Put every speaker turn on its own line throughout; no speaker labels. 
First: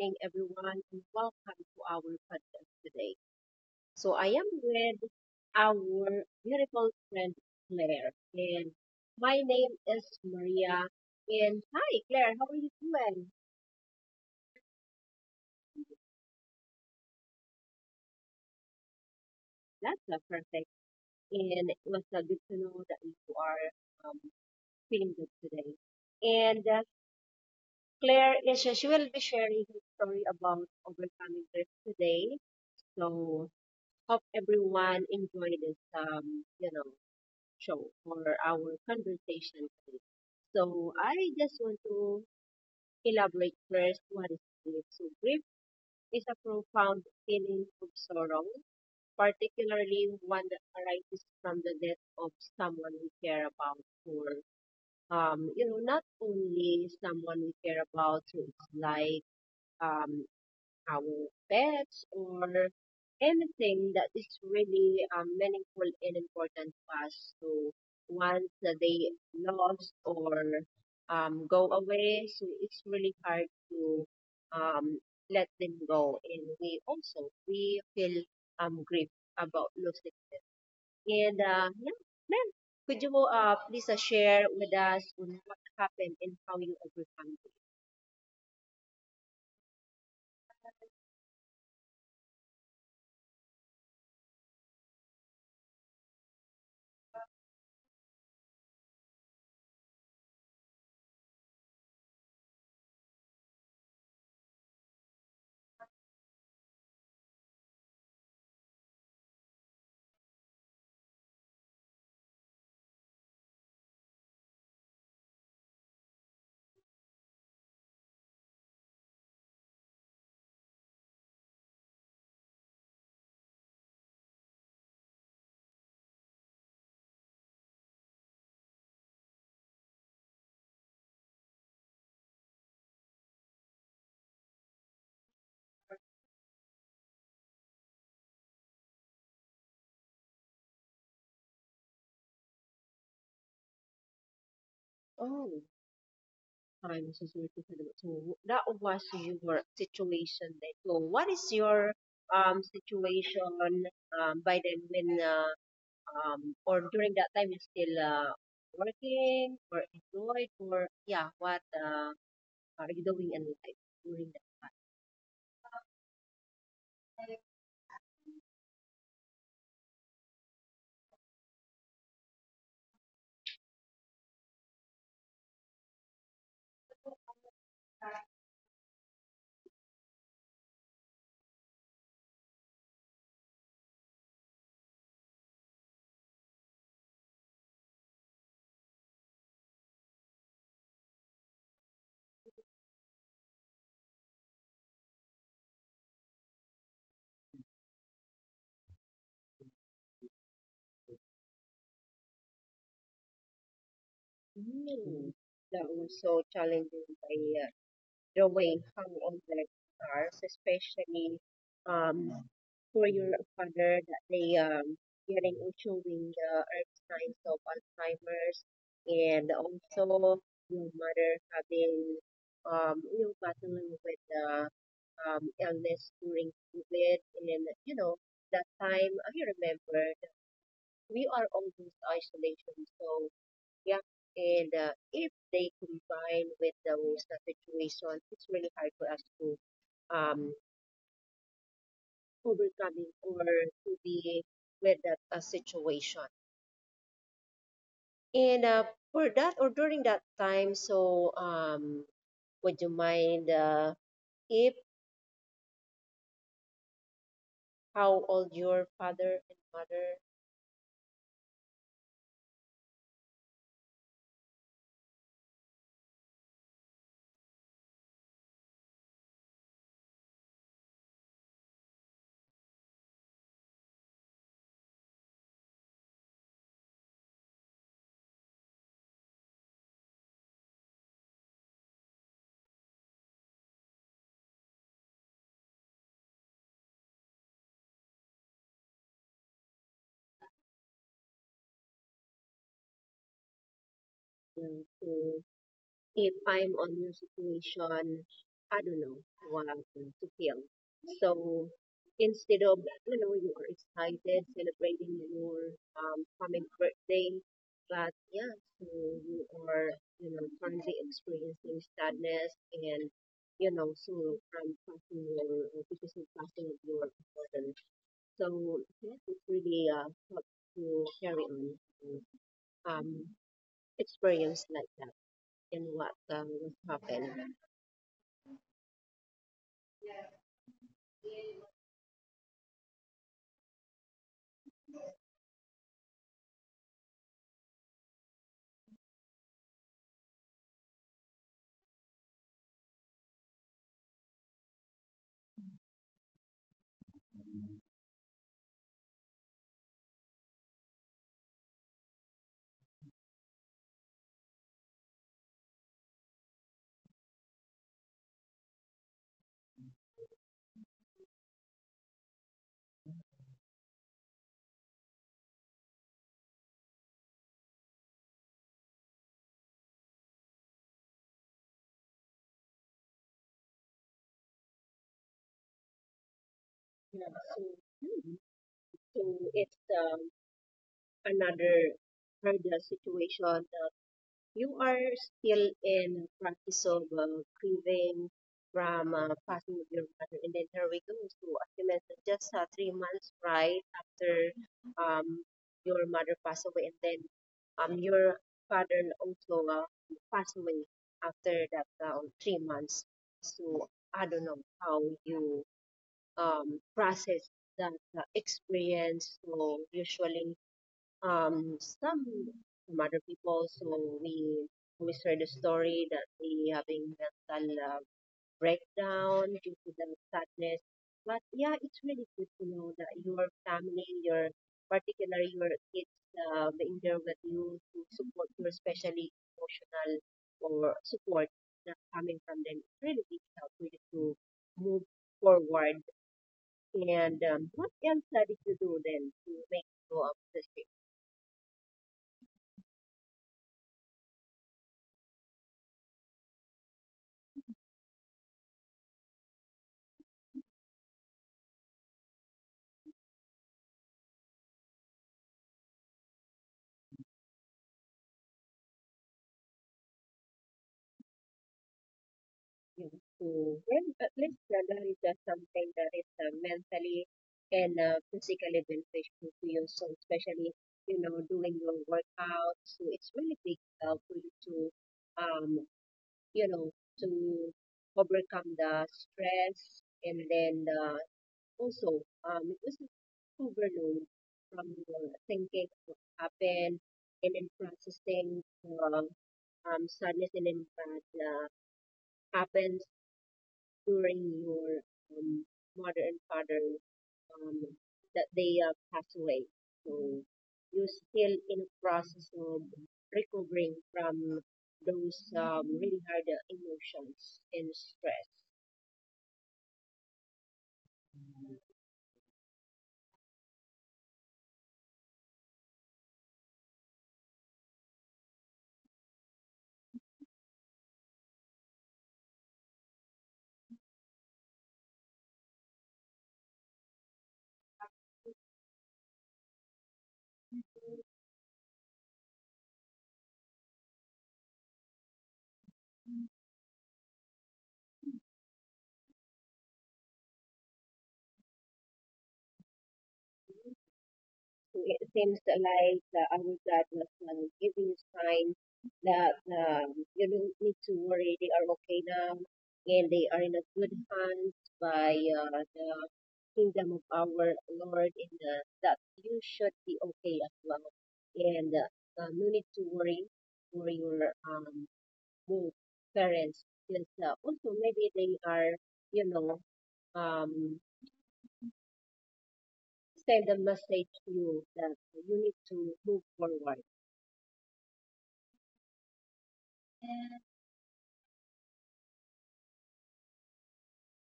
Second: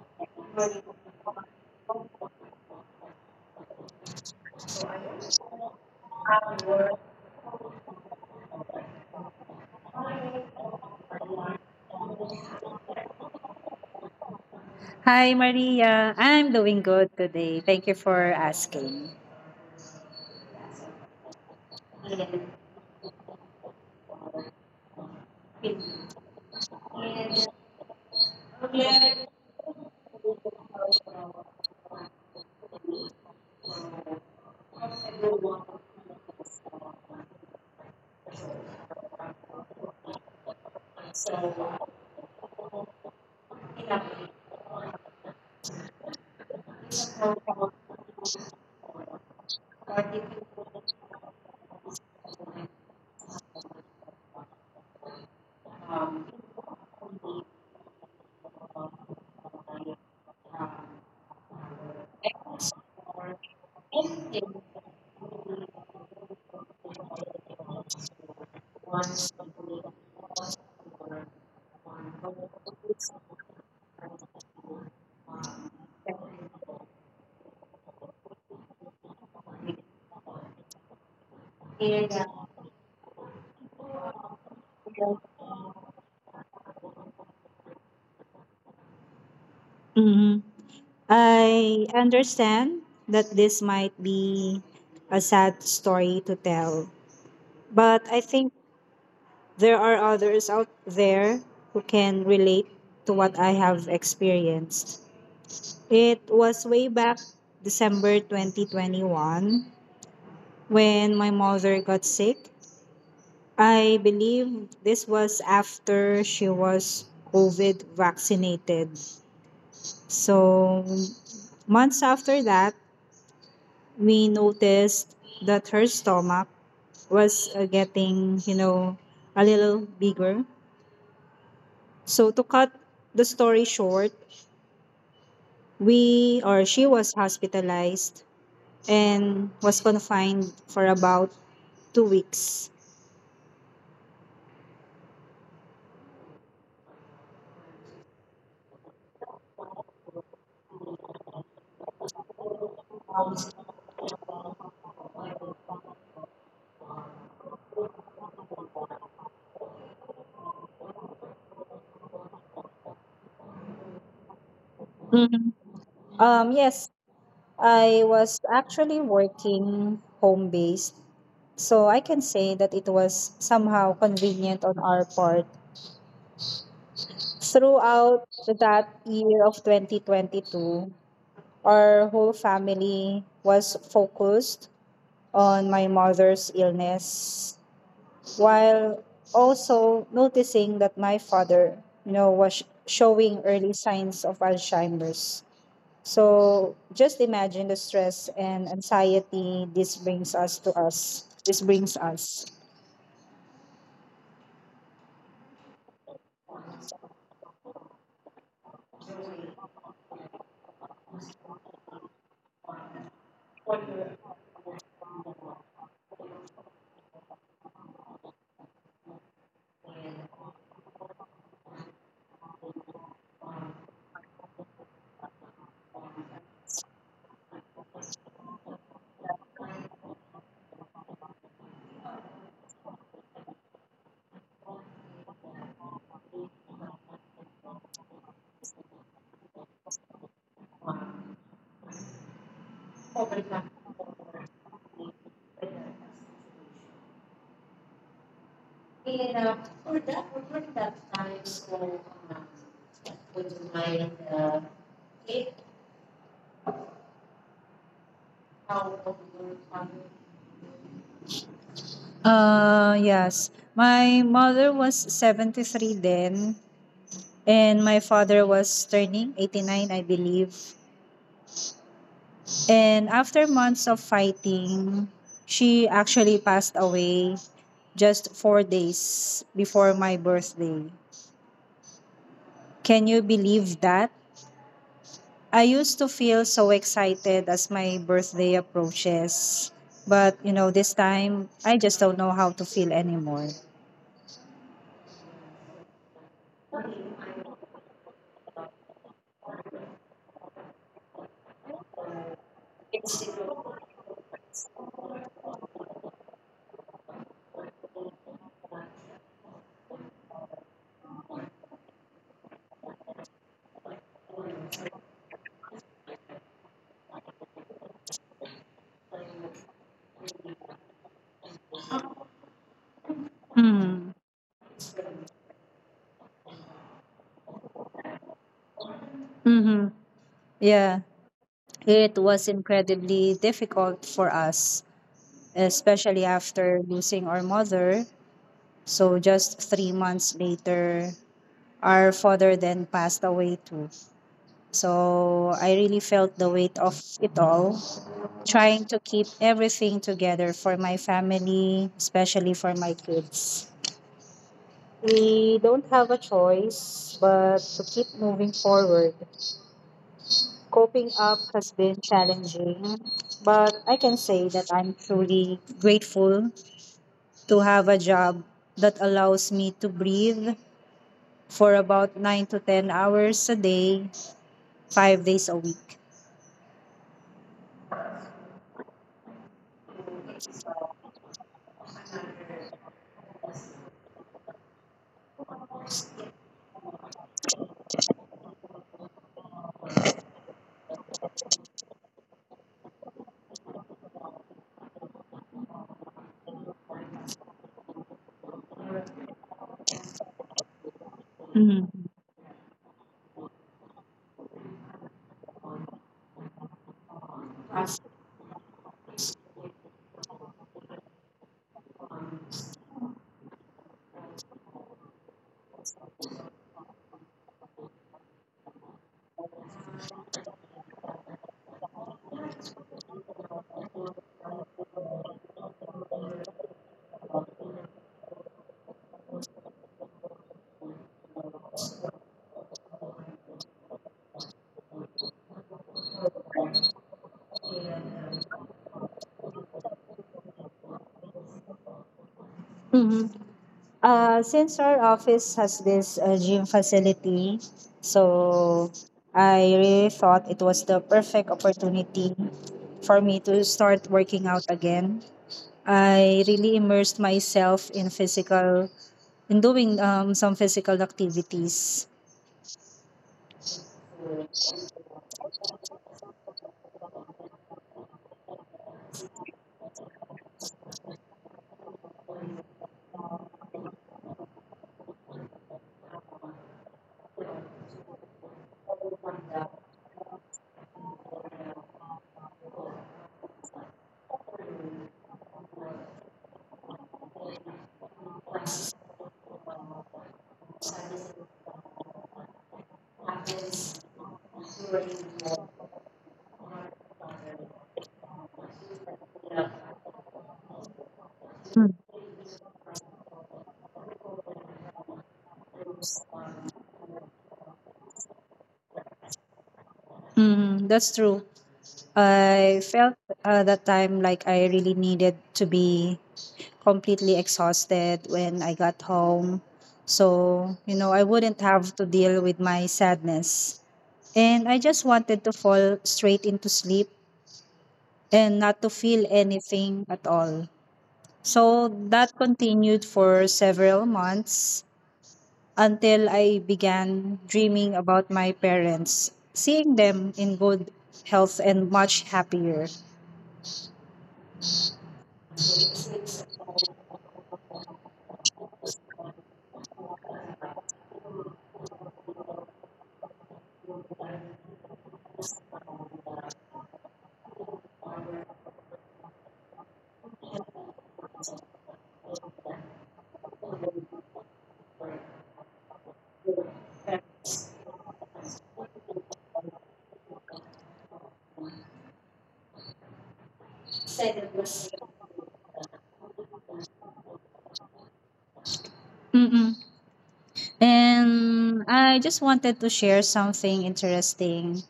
Evening, everyone, and welcome to our podcast today. So, I am with our beautiful friend Claire, and my name is Maria. And hi, Claire, how are you doing?
Hi, Maria. I'm doing good today. Thank you for asking.
That's perfect. And it was good to know that you are um, feeling good today. And Claire is she will be sharing her story about overcoming grief today. So, hope everyone enjoy this show or our conversation today. So I just want to elaborate first what is grief. So grief is a profound feeling of sorrow, particularly one that arises from the death of someone we care about, or you know, not only someone we care about, who is like um, our pets or anything that is really meaningful and important to us. So once that they lost or go away, so it's really hard to um, let them go. And we also we feel grief about losing them. And yeah, ma'am, could you please share with us on what happened and how you overcome it?
Mhm. I understand that this might be a sad story to tell, but I think there are others out there who can relate to what I have experienced. It was way back December 2021, when my mother got sick. I believe this was after she was COVID vaccinated. So, months after that, we noticed that her stomach was getting, a little bigger. So, to cut the story short, we or she was hospitalized and was confined for about 2 weeks.
Oh, time masuswerte sa naman. So, that was your situation then. So, what is your situation by then, when or during that time you still working or employed, or yeah, what are you doing in life during that
Mhm. Um,
time?
yes, I was actually working home based. So I can say that it was somehow convenient on our part. Throughout that year of 2022, our whole family was focused on my mother's illness while also noticing that my father, was showing early signs of Alzheimer's. So just imagine the stress and anxiety this brings us to us. This brings us.
Mm, that was so challenging by the way how complex stars, especially um, for your father that they getting into with the early signs of Alzheimer's, and also your mother having battling with the illness during COVID. And you know that time I remember that we are all in isolation, so yeah, and if they combine with those situations, it's really hard for us to um, overcome or to be with that situation. And for that or during that time, so would you mind if how old your father and mother.
Yes. My mother was 73 then, and my father was turning 89, I believe. And after months of fighting, she actually passed away just 4 days before my birthday. Can you believe that? I used to feel so excited as my birthday approaches. But, this time, I just don't know how to feel anymore.
To if I'm on your situation, I don't know what to feel. So instead of, you know, you are excited celebrating your coming birthday, but yeah, so you are, you know, currently experiencing sadness and, you know, so from passing your, because of passing of your burden. So yeah, it's really help to carry on um,
Mm.
experience like that and what was happened.
Mm-hmm. Yeah. It was incredibly difficult for us, especially after losing our mother. So, just 3 months later, our father then passed away too. So, I really felt the weight of it all, trying to keep everything together for my family, especially for my kids. We don't have a choice but to keep moving forward. Coping up has been challenging, but I can say that I'm truly grateful to have a job that allows me to breathe for about 9 to 10 hours a day, 5 days a week.
Yeah, so hmm, so it's another hurdle situation. You are still in practice of grieving from passing of your mother, and then here we go. So as you mentioned, just 3 months right after um your mother passed away, and then your father also passed away after
Mhm.
that 3 months. So I don't know how you process that experience. So usually, um, some some other people. So we share the story that we having mental breakdown due to the sadness. But yeah, it's really good to know that your family, your particularly your kids, being there with you to support you, especially emotional or support that coming from them. It's really big help for you to move forward. And what else I did you do then to make go of the ship?
hmm since our office has this gym facility, so I really thought it was the perfect opportunity for me to start working out again. I really immersed myself in physical and doing some physical activities.
You to well, at least there is something that is mentally and physically beneficial to you. So especially you know doing your workout, so it's really big help for you to um, you know to overcome the stress and then the also, this is it overload from your thinking what happened, and then processing the sadness and impact that happens during your um, mother and father um, that they pass away. So you're
Mm.
still in a process of recovering from those really hard emotions and stress.
Mm, that's true. I felt that time like I really needed to be completely exhausted when I got home. So, I wouldn't have to deal with my sadness. And I just wanted to fall straight into sleep and not to feel anything at all. So that continued for several months, until I began dreaming about my parents, seeing them in good health and much happier.
It seems like our God was giving you signs that you don't need to worry. They are okay now, and they are in a good hands by the kingdom of our Lord, and that you should be okay as well, and no need to worry for your both parents, because also maybe they are you know um send a message to you that you need to move forward.
Mm-mm. And I just wanted to share something interesting.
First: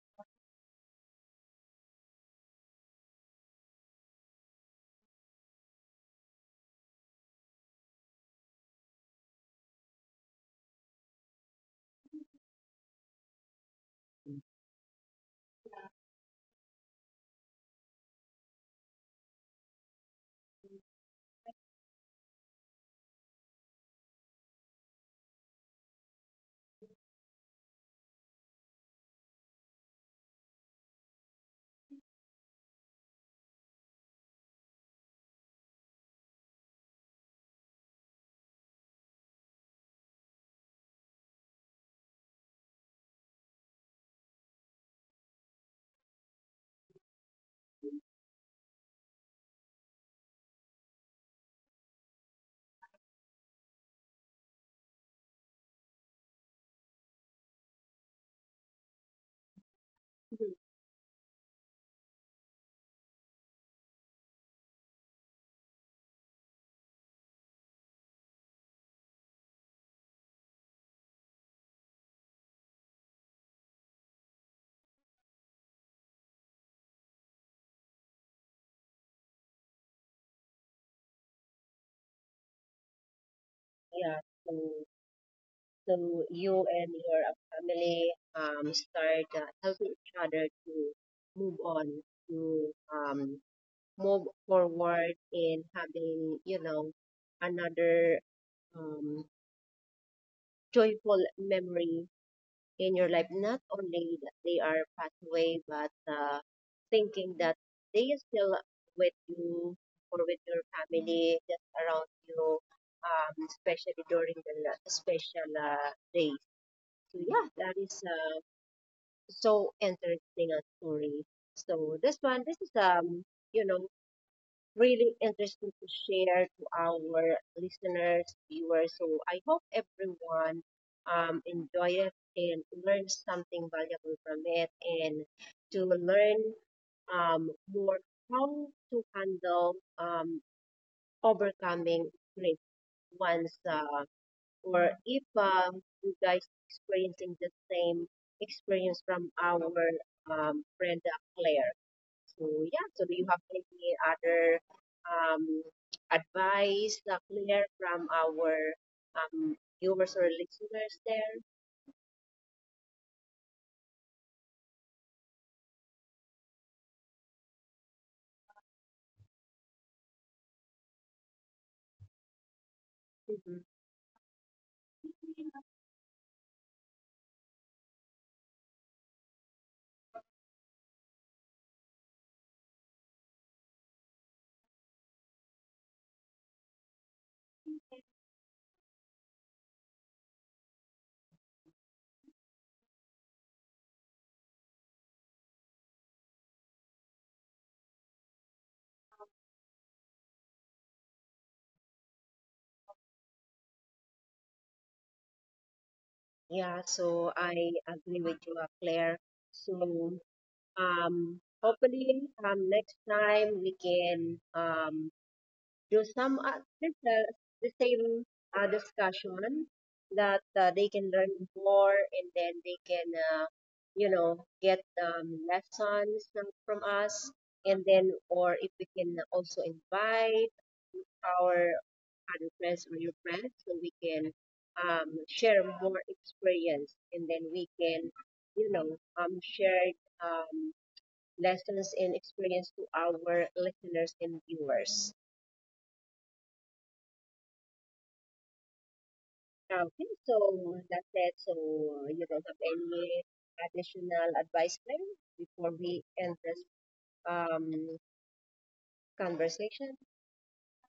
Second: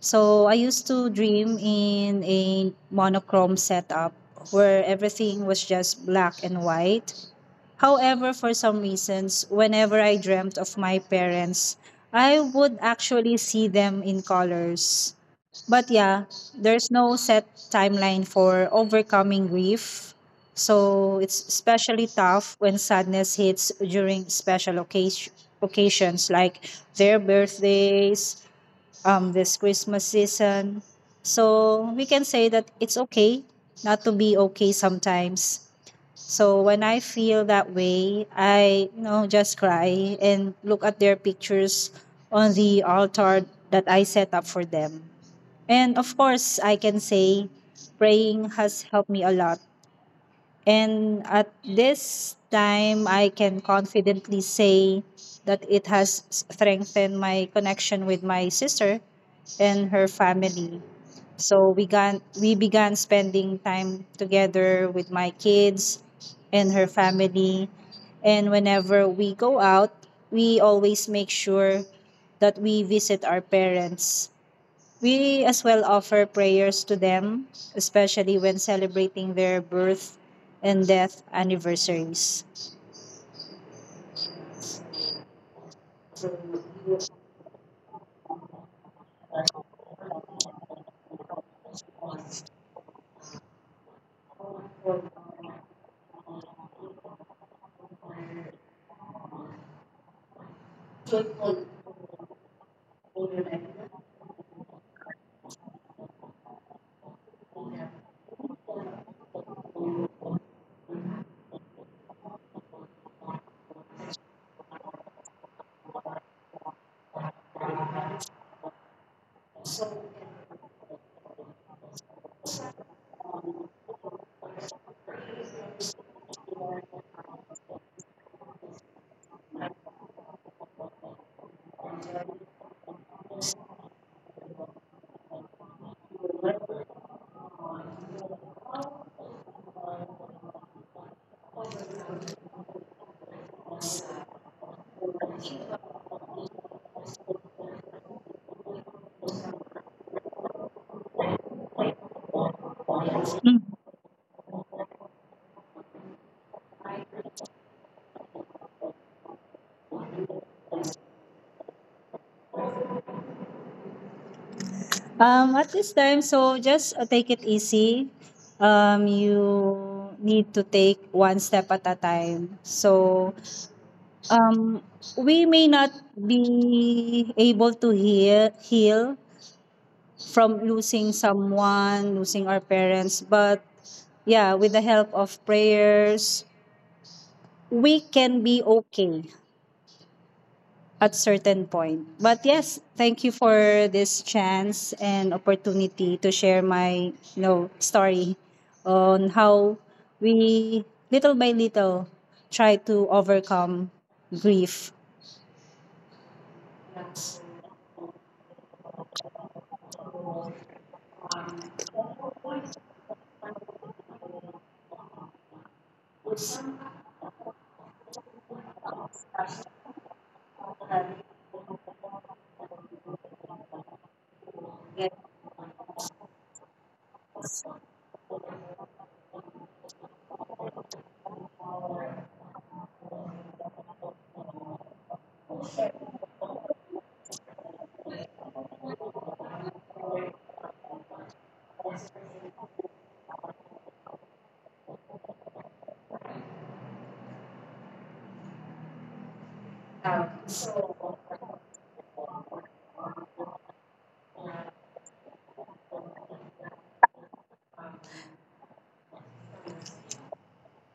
So I used to dream in a monochrome setup where everything was just black and white. However, for some reasons, whenever I dreamt of my parents, I would actually see them in colors. But yeah, there's no set timeline for overcoming grief. So it's especially tough when sadness hits during special occasions like their birthdays, this Christmas season. So we can say that it's okay not to be okay sometimes, so when I feel that way, I just cry and look at their pictures on the altar that I set up for them. And of course, I can say praying has helped me a lot. And at this time, I can confidently say that it has strengthened my connection with my sister and her family. So we began spending time together with my kids and her family. And whenever we go out, we always make sure that we visit our parents. We as well offer prayers to them, especially when celebrating their birth and death anniversaries.
Yeah, so so you and your family start helping each other to move on, to move forward in having you know another um joyful memory in your life, not only that they are passed away, but thinking that they are still with you or with your family, just around you, especially during the special days. So yeah, that is so interesting a story. So this one, this is you know, really interesting to share to our listeners, viewers. So I hope everyone enjoy it and learn something valuable from it, and to learn more how to handle overcoming grief once or if you guys experiencing the same experience from our friend Claire. So yeah, so do you have
Mm.
any other um, advice, Claire, from our um, viewers or listeners there?
At this time, so just take it easy. You need to take one step at a time. So
Mhm.
um, we may not be able to heal from losing someone, losing our parents, but yeah, with the help of prayers, we can be okay at certain point. But yes, thank you for this chance and opportunity to share my story on how we little by little try to overcome grief.
Yeah, so I agree with you, Claire. So hopefully next time we can to sum up this the same discussion that they can learn more, and then they can uh, you know get lessons from us, and then or if we can also invite our other friends or your friends, so we can share more experience, and then we can you know share um, lessons and experience to our listeners and viewers. Okay, so that's it. So you don't have any additional advice, Claire, before we end this um, conversation?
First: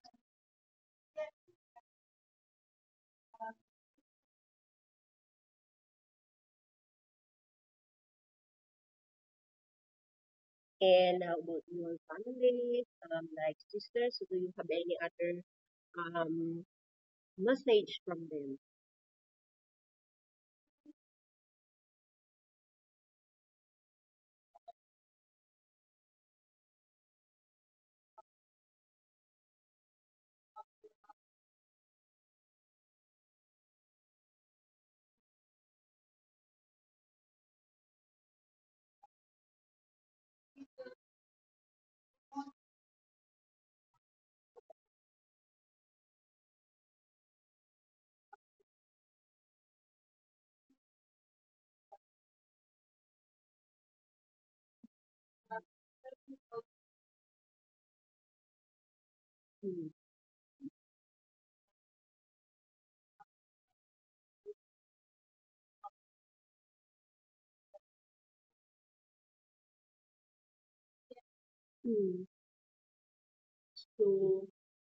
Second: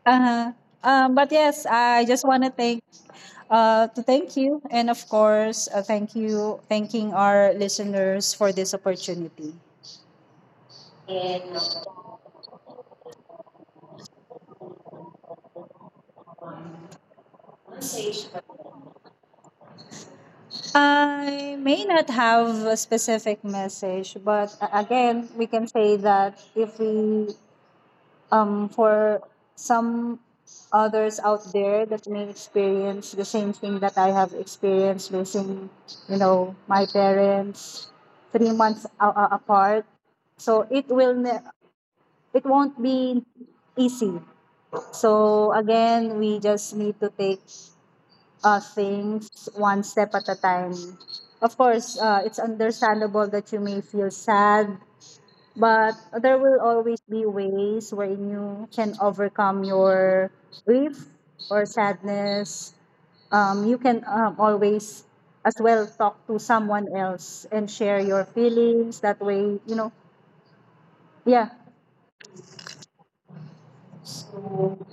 Uh-huh. But yes, I just want to thank you and of course thanking our listeners for this opportunity.
And how about your family, like sisters? Do you have any other um, message from them?
I may not have a specific message, but again, we can say that if we for some others out there that may experience the same thing that I have experienced losing, my parents 3 months apart. So it won't be easy. So again, we just need to take things one step at a time. Of course, it's understandable that you may feel sad, but there will always be ways wherein you can overcome
Mm,
your grief or sadness. You can always as well talk to someone else and share your feelings. That way, yeah.
mm. So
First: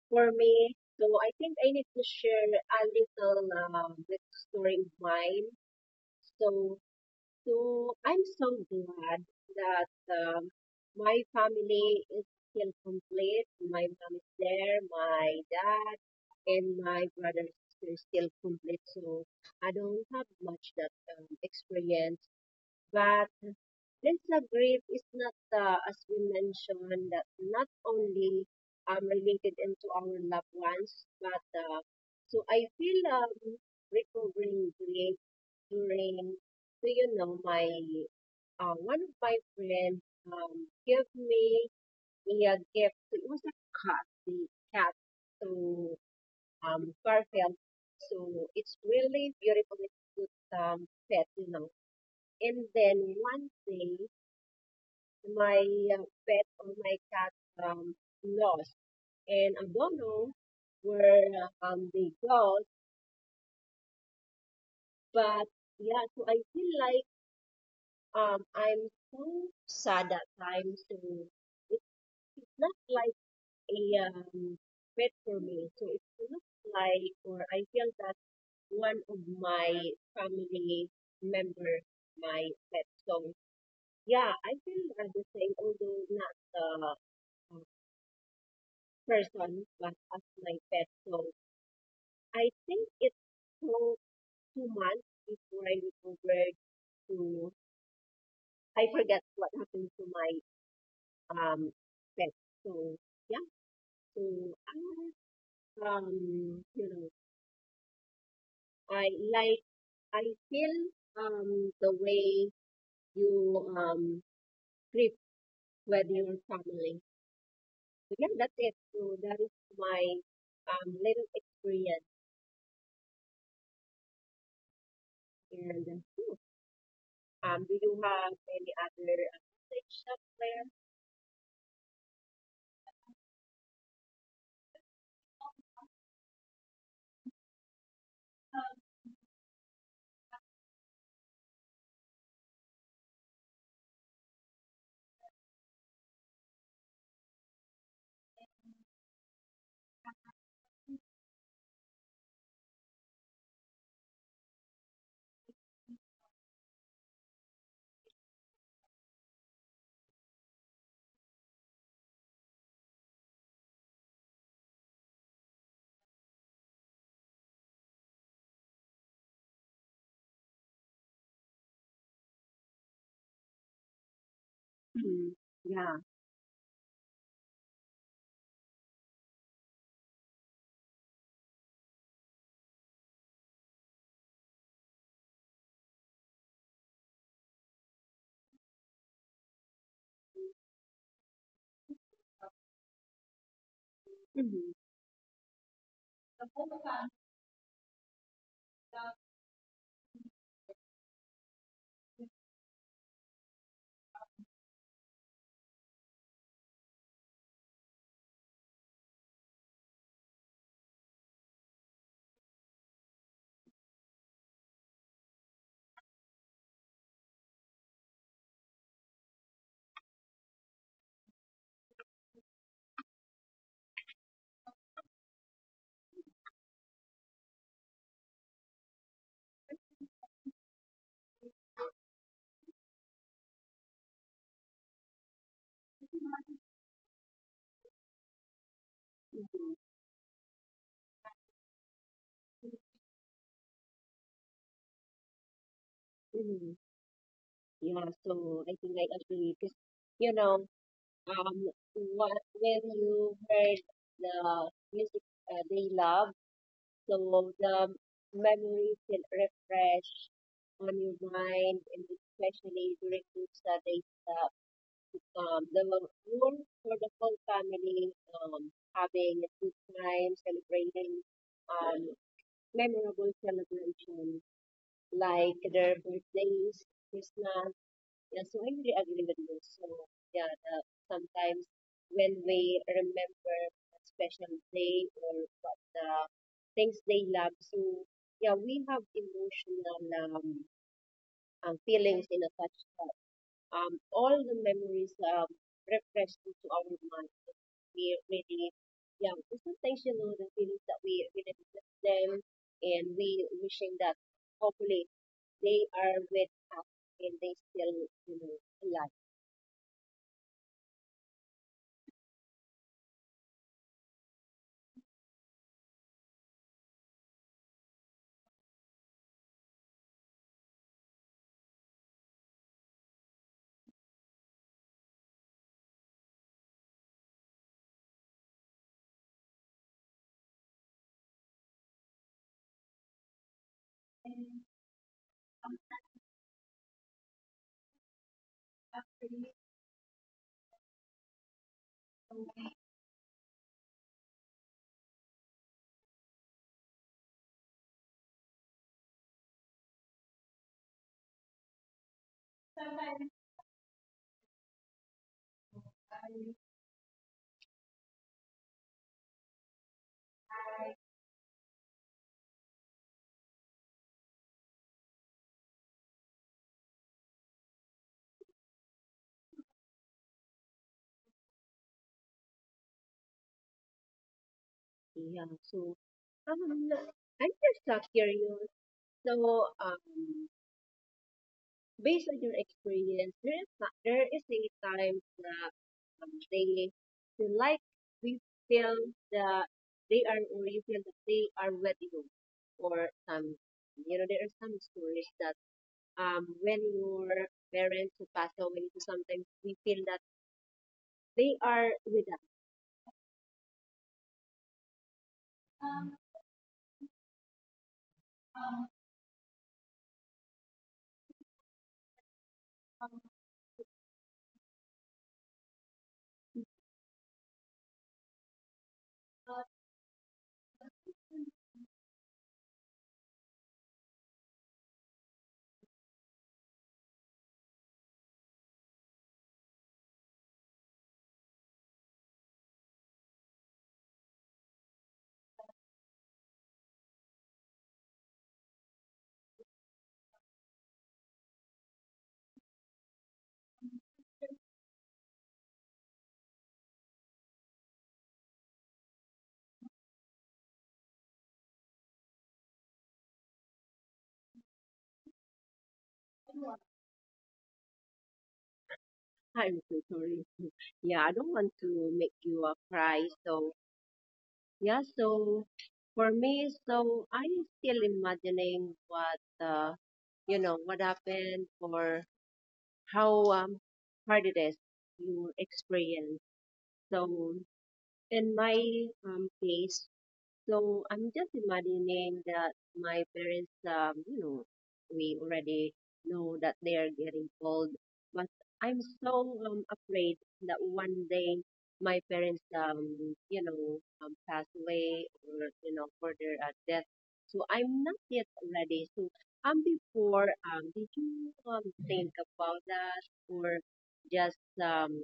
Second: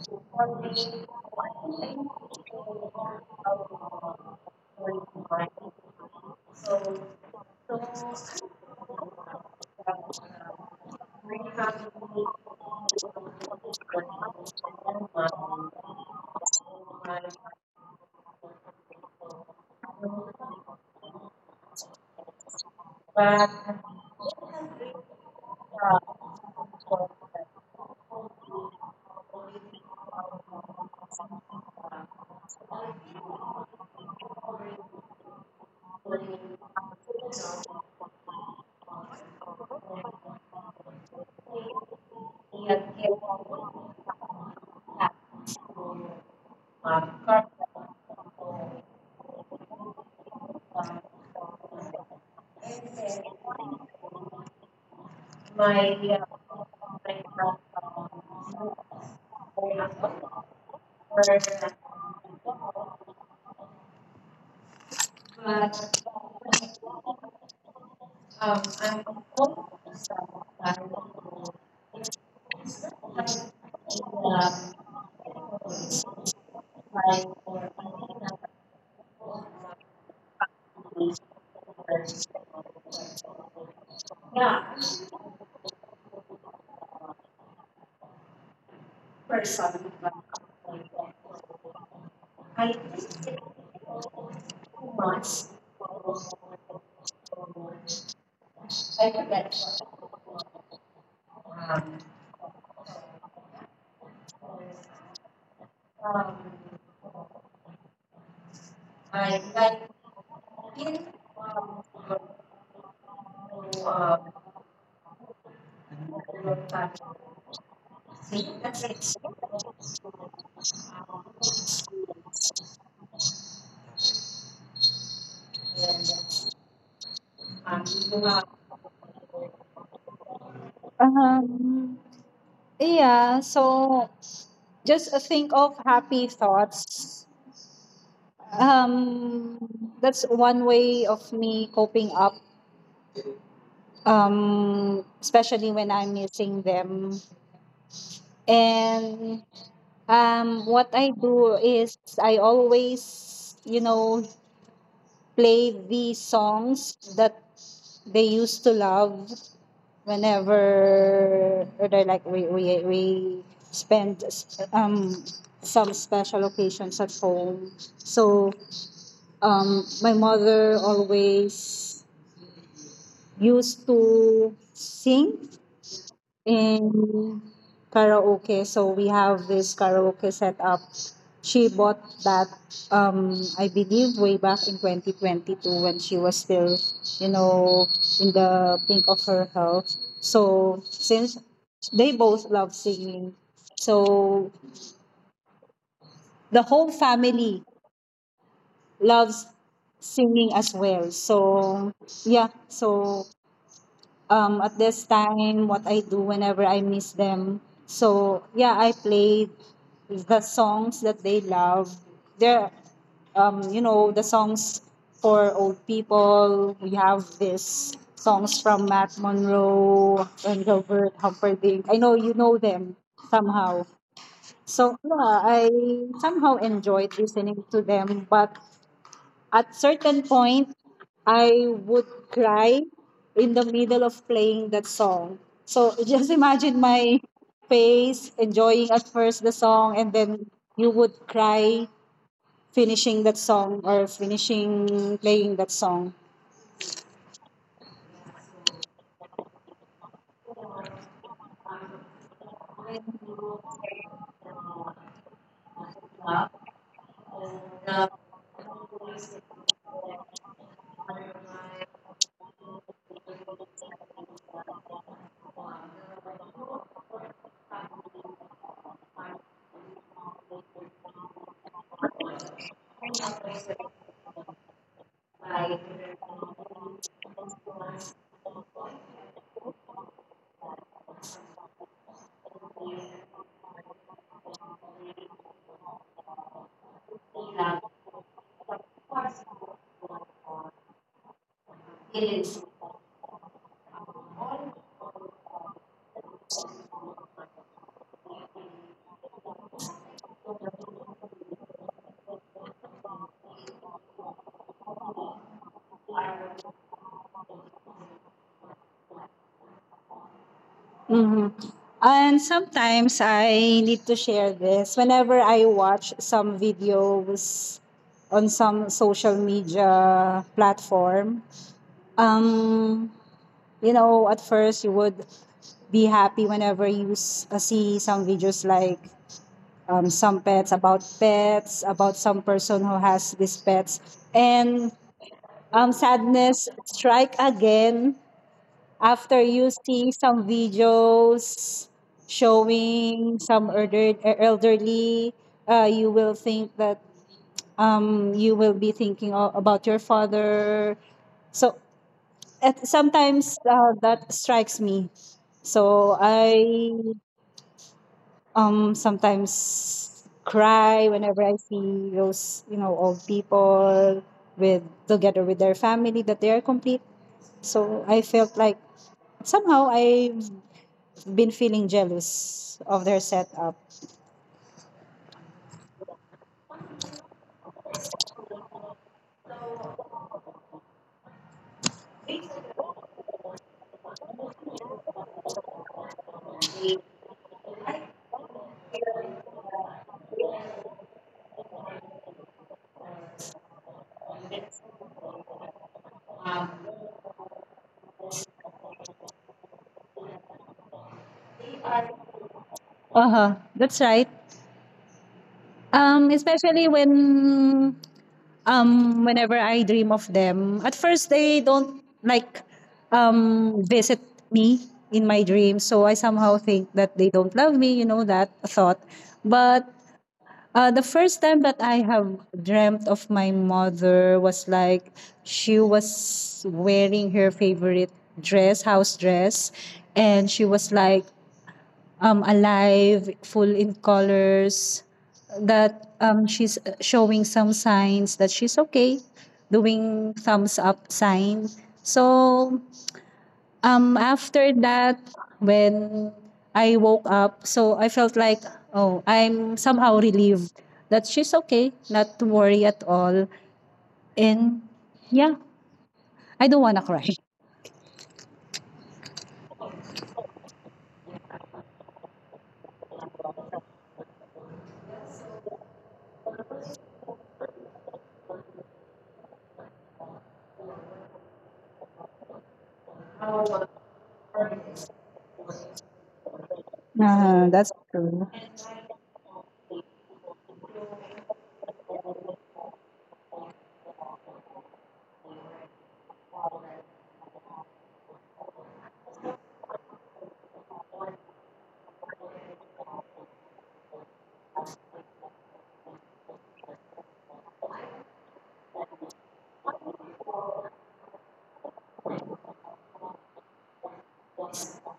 for me, so I think I need to share a little bit story of mine. So So I'm so glad that my family is still complete. My mom is there, my dad, and my brother is still complete. So I don't have much that experience. But let's agree is not, as we mentioned, that not only related into our loved ones, but so I feel recovering grief during, so you know, my one of my friends gave me a gift. So it was a cat, the cat, to Garfield. So it's really beautiful. It's a good pet, you know. And then one day, my uh, pet or my cat um, lost, and I don't know where they go, but yeah, so I feel like I'm too sad at times, so it's it's not like a um fit for me. So it looks like, or I feel that one of my family member my pet. So yeah, I feel the same, although not the uh, person but as my pet. So I think it took 2 months before I recovered to I forget what happened to my um pet. So yeah. So I, um, you know, I like, I feel the way you grip when you're traveling. So yeah, that's it. So that is my little experience. And hmm, do you have any other things up there?
Um, Yeah, so just think of happy thoughts. Um, that's one way of me coping up, especially when I'm missing them. And what I do is I always, play the songs that they used to love whenever they're like we spend um some special occasions at home. So my mother always used to
Mhm.
sing
Yeah.
in karaoke. So we have this karaoke setup. She bought that, I believe, way back in 2022 when she was still, you know, in the pink of her health. So since they both love singing, so
Mm-hmm. Hmm.
the whole family loves singing as well. So yeah, so at this time what I do whenever I miss them. So yeah, I played the songs that they love. They're the songs for old people. We have this songs from Matt Monroe and Robert Humperdinck. I know you know them somehow. So yeah, I somehow enjoyed listening to them, but at certain point, I would cry in the middle of playing that song. So just imagine my face enjoying at first the song and then you would cry finishing that song or finishing playing that song.
Yeah. So I think I agree, because you know um, what, when you heard the music they love, so the memories can refresh on your mind, and especially during those days that the room for the whole family having a good time, celebrating um, memorable celebrations like their birthdays, Christmas, yeah, so I really agree with you. So yeah, the, sometimes when we remember a special day or what the things they love, so yeah, we have emotional um, feelings in a touch that all the memories refresh into our mind. We really yeah, so sometimes you know the feelings that we really miss them, and we wishing that hopefully they are with us and they still you know alive.
hmm And sometimes I need to share this whenever I watch some videos on some social media platform. Um, at first you would be happy whenever you see some videos like some pets about some person who has these pets and sadness strike again after you see some videos showing some elderly. You will think that you will be thinking about your father, so sometimes that strikes me, so I sometimes cry whenever I see those old people with together with their family that they are complete. So I felt like somehow I've been feeling jealous of their setup.
Yeah, so um, I'm just curious. So, um, based on your experience, there is not, there is a time that they feel like we feel that they are, or you feel that they are letting go, or some, you know, there are some stories that when your parents who pass away, so sometimes we feel that they are with us.
Uh huh. That's right. Especially whenever I dream of them, at first they don't like visit me in my dreams. So I somehow think that they don't love me. You know that thought, but the first time that I have dreamt of my mother was like she was wearing her favorite house dress, and she was like alive, full in colors, that she's showing some signs that she's okay, doing thumbs up sign. So after that, when I woke up, so I felt like, oh, I'm somehow relieved that she's okay, not to worry at all. And yeah, I don't want to cry.
I'm so sorry. Yeah, I don't want to make you cry, so. Yeah, so for me, so I'm still imagining what you know what happened or how hard it is to experience. So
That's
in
true.
my case, so I'm just imagining that my parents, you know, we already know that they are getting old, but I'm so afraid that one day my parents, you know, pass away, or you know, further at death. So I'm not yet ready. So before, did you think about that, or just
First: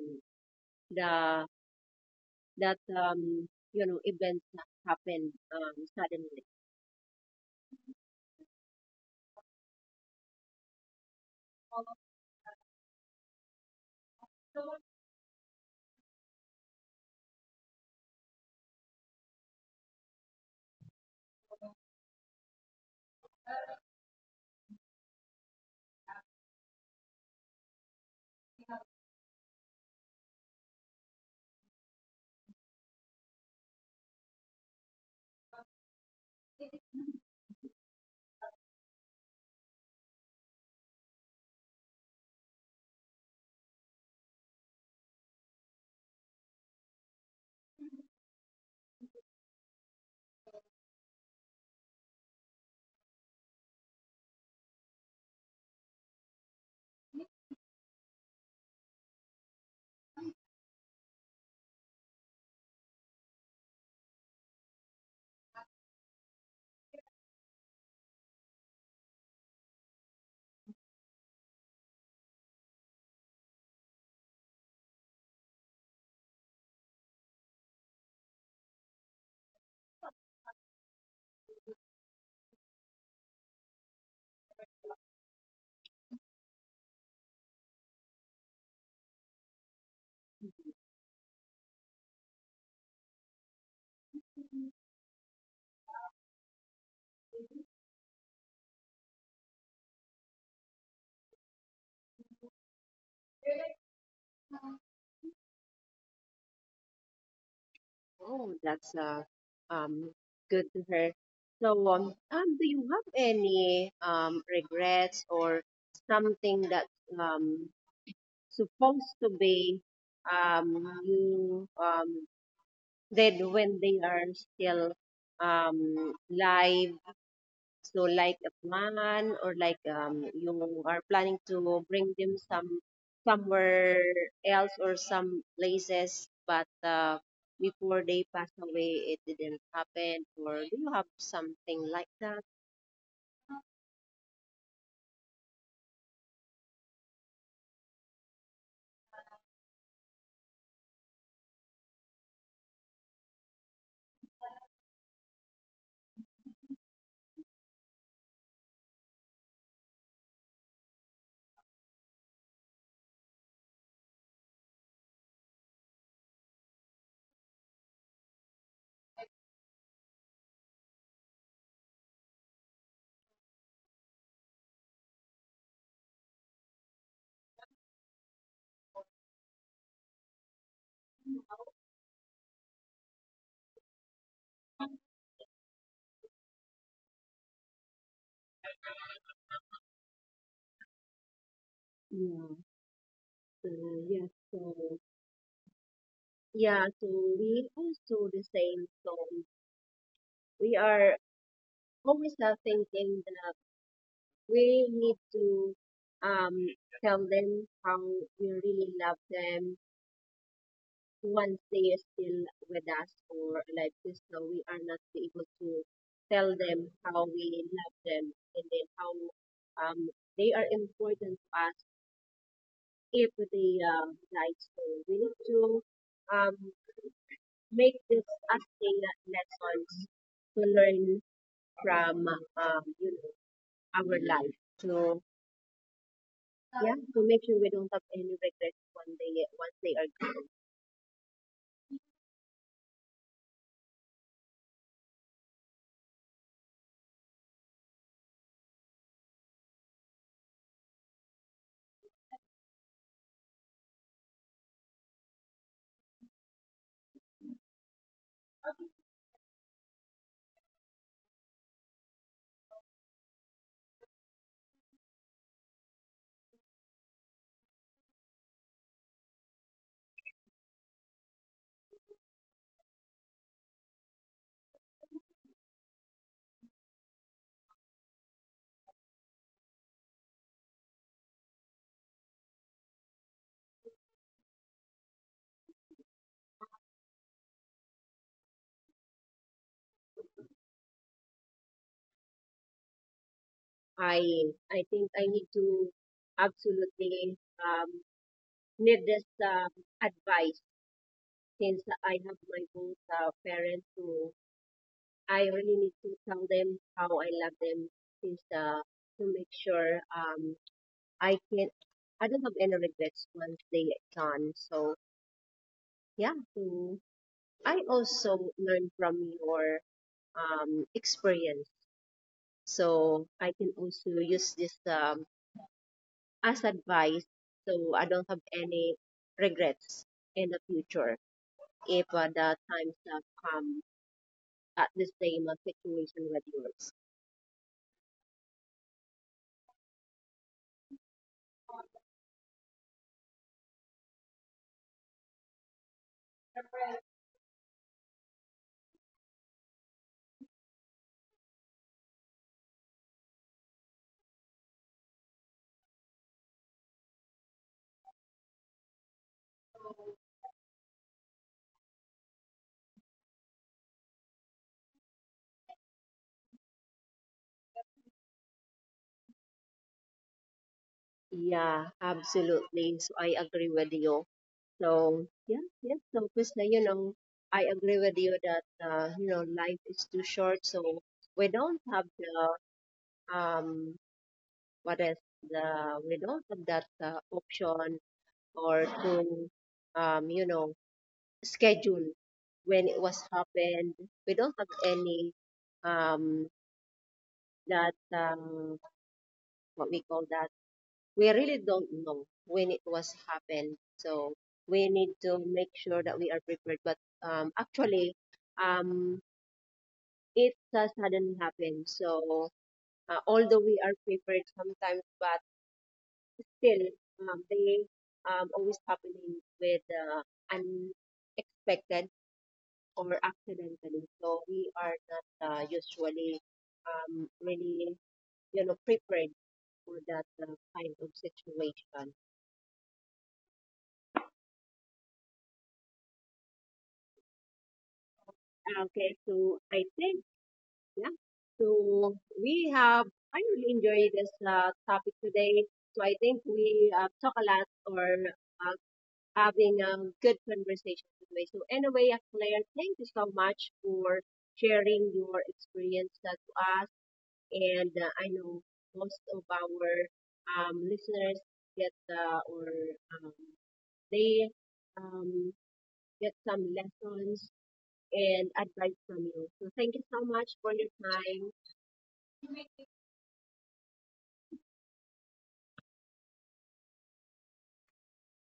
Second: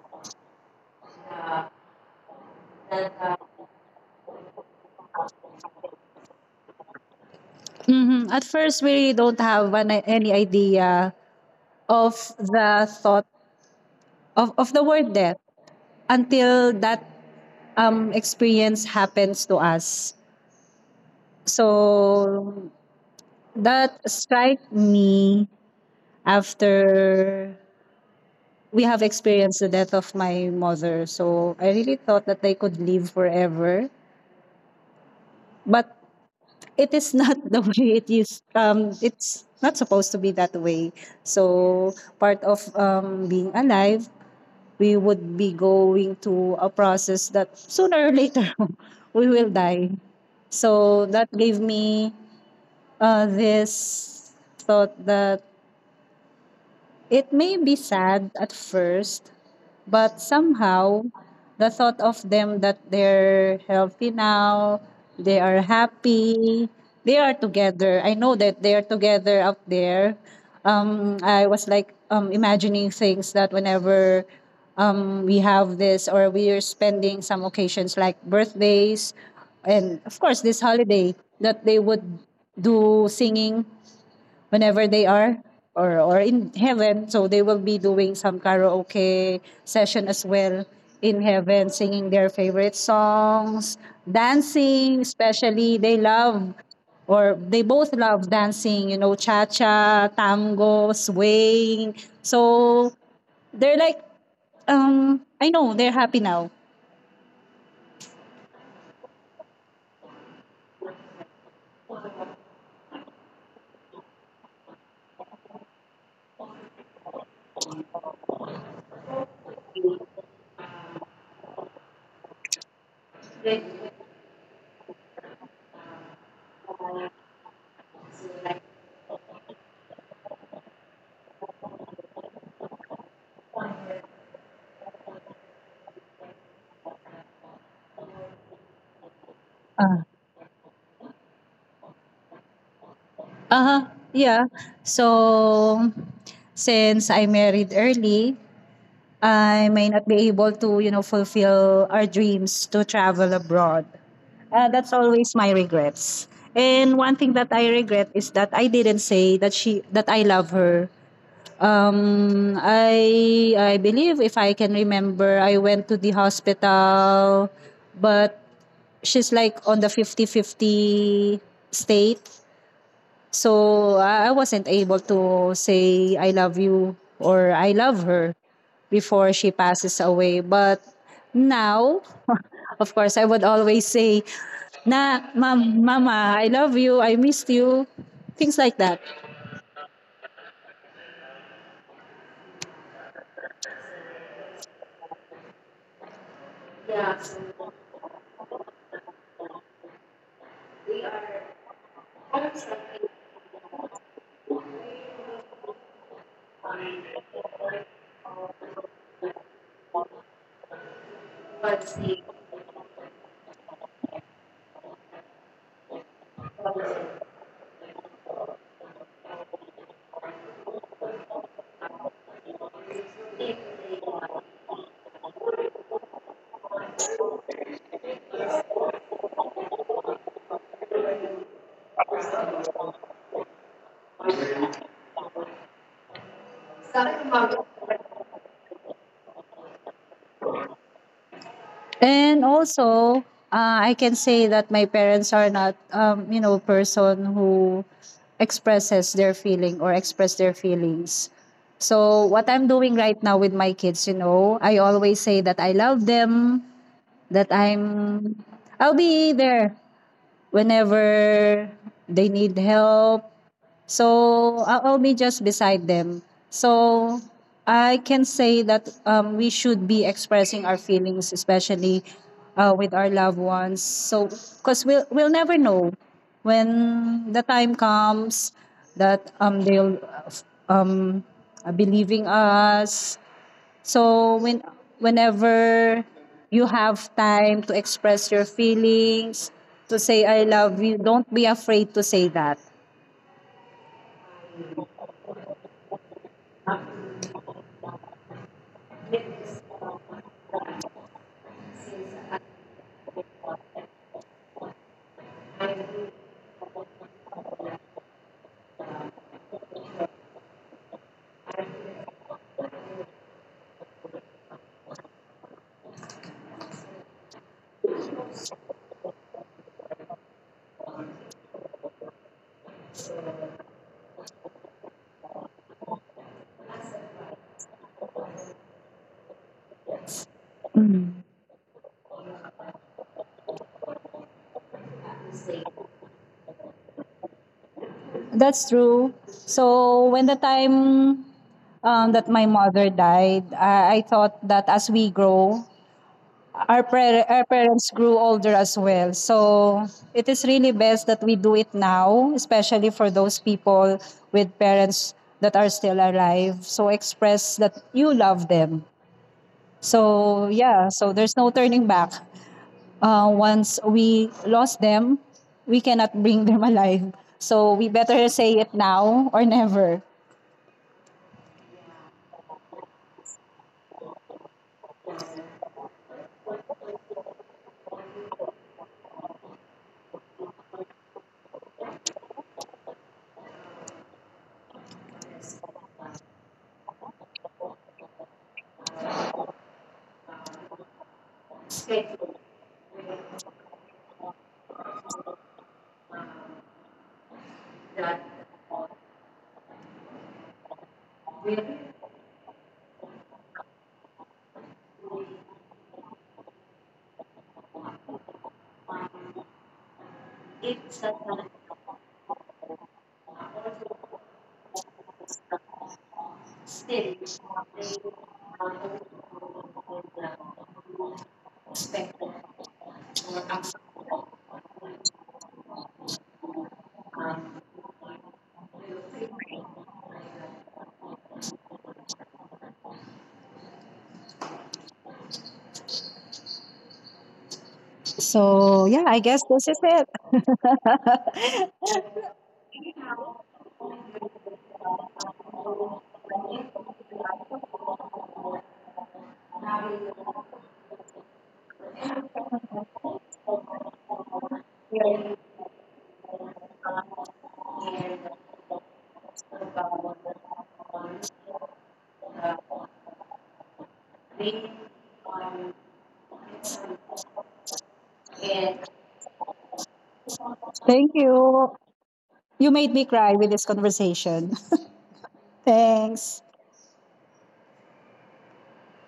the that you know events happen suddenly?
At first, we really don't have any idea of the thought of the word death until that experience happens to us. So that strike me after we have experienced the death of my mother. So I really thought that I could live forever, but it is not the way it is. It's not supposed to be that way. So part of being alive, we would be going to a process that sooner or later we will die. So that gave me this thought that it may be sad at first, but somehow the thought of them that they're healthy now, they are happy, they are together. I know that they are together out there. I was like imagining things that whenever we have this or we are spending some occasions like birthdays and of course this holiday, that they would do singing whenever they are or in heaven, so they will be doing some karaoke session as well in heaven, singing their favorite songs, dancing. Especially they love or they both love dancing, cha-cha, tango, swaying. So they're like, I know they're happy now.
Oh, that's um good to hear. So, do you have any regrets or something that um supposed to be you did when they are still live, so like a plan, or like you are planning to bring them some somewhere else or some places, but before they pass away, it didn't
Ah.
happen. Or do you have something like that?
Uh-huh. Yeah, so since I married early, I may not be able to, fulfill our dreams to travel abroad. That's always my regrets. And one thing that I regret is that I didn't say that she that I love her. I believe, if I can remember, I went to the hospital, but she's like on the fifty-fifty state. So I wasn't able to say I love you or I love her before she passes away. But now, of course, I would always say, na, ma'am, mama, I love you, I missed you, things like that.
Yeah. So yes. So yeah. So we also the same. So we are always thinking that we need to um tell them how we really love them once they are still with us or alive, this now we are not be able to tell them how we love them, and then how um, they are important to us if they die. So we need to um, make this as a lessons to learn from you know our life. So yeah, to make sure we don't have any regrets when they once they are gone.
And also, I can say that my parents are not, person who expresses their feeling or express their feelings. So what I'm doing right now with my kids, I always say that I love them, that I'll be there whenever they need help. So I'll be just beside them. So I can say that we should be expressing our feelings, especially with our loved ones. So because we'll never know when the time comes that they'll believing us. So whenever you have time to express your feelings, to say I love you, don't be afraid to say that.
I I think I need to absolutely um, need this advice, since I have my both parents who I really need to tell them how I love them, since to make sure I can I don't have any regrets once they are gone. So yeah, mm, I also learn from your experience, so I can also use this as advice, so I don't have any regrets in the
Mm.
future if the times have come at the same situation with yours.
That's true. So when the time that my mother died, I thought that as we grow, our parents grew older as well. So it is really best that we do it now, especially for those people with parents that are still alive. So express that you love them. So yeah, so there's no turning back. Once we lost them, we cannot bring them alive. So we better say it now or never.
Yeah, absolutely. So I agree with you. So yeah, yeah. So because you know, I agree with you that you know life is too short. So we don't have the um what is the we don't have that option or to you know schedule when it was happened. We don't have any um that what we call that we really don't know when it was happened. So we need to make sure that we are prepared. But actually, um, it suddenly happened. So although we are prepared sometimes, but still they always happening with unexpected or accidentally. So we are not usually really you know prepared for that kind of situation.
So yeah, I
Okay,
guess this is
so I
it.
think. Yeah. So we have, I really enjoyed this topic today. So I think we talk a lot, or uh, having a good conversation today. So anyway, Claire, thank you so much for sharing your experience to us. And I know most of our listeners get or um, they um, get some lessons and advice from you. So thank you so much for your
Thank
time.
you. You made me cry with this conversation. Thanks.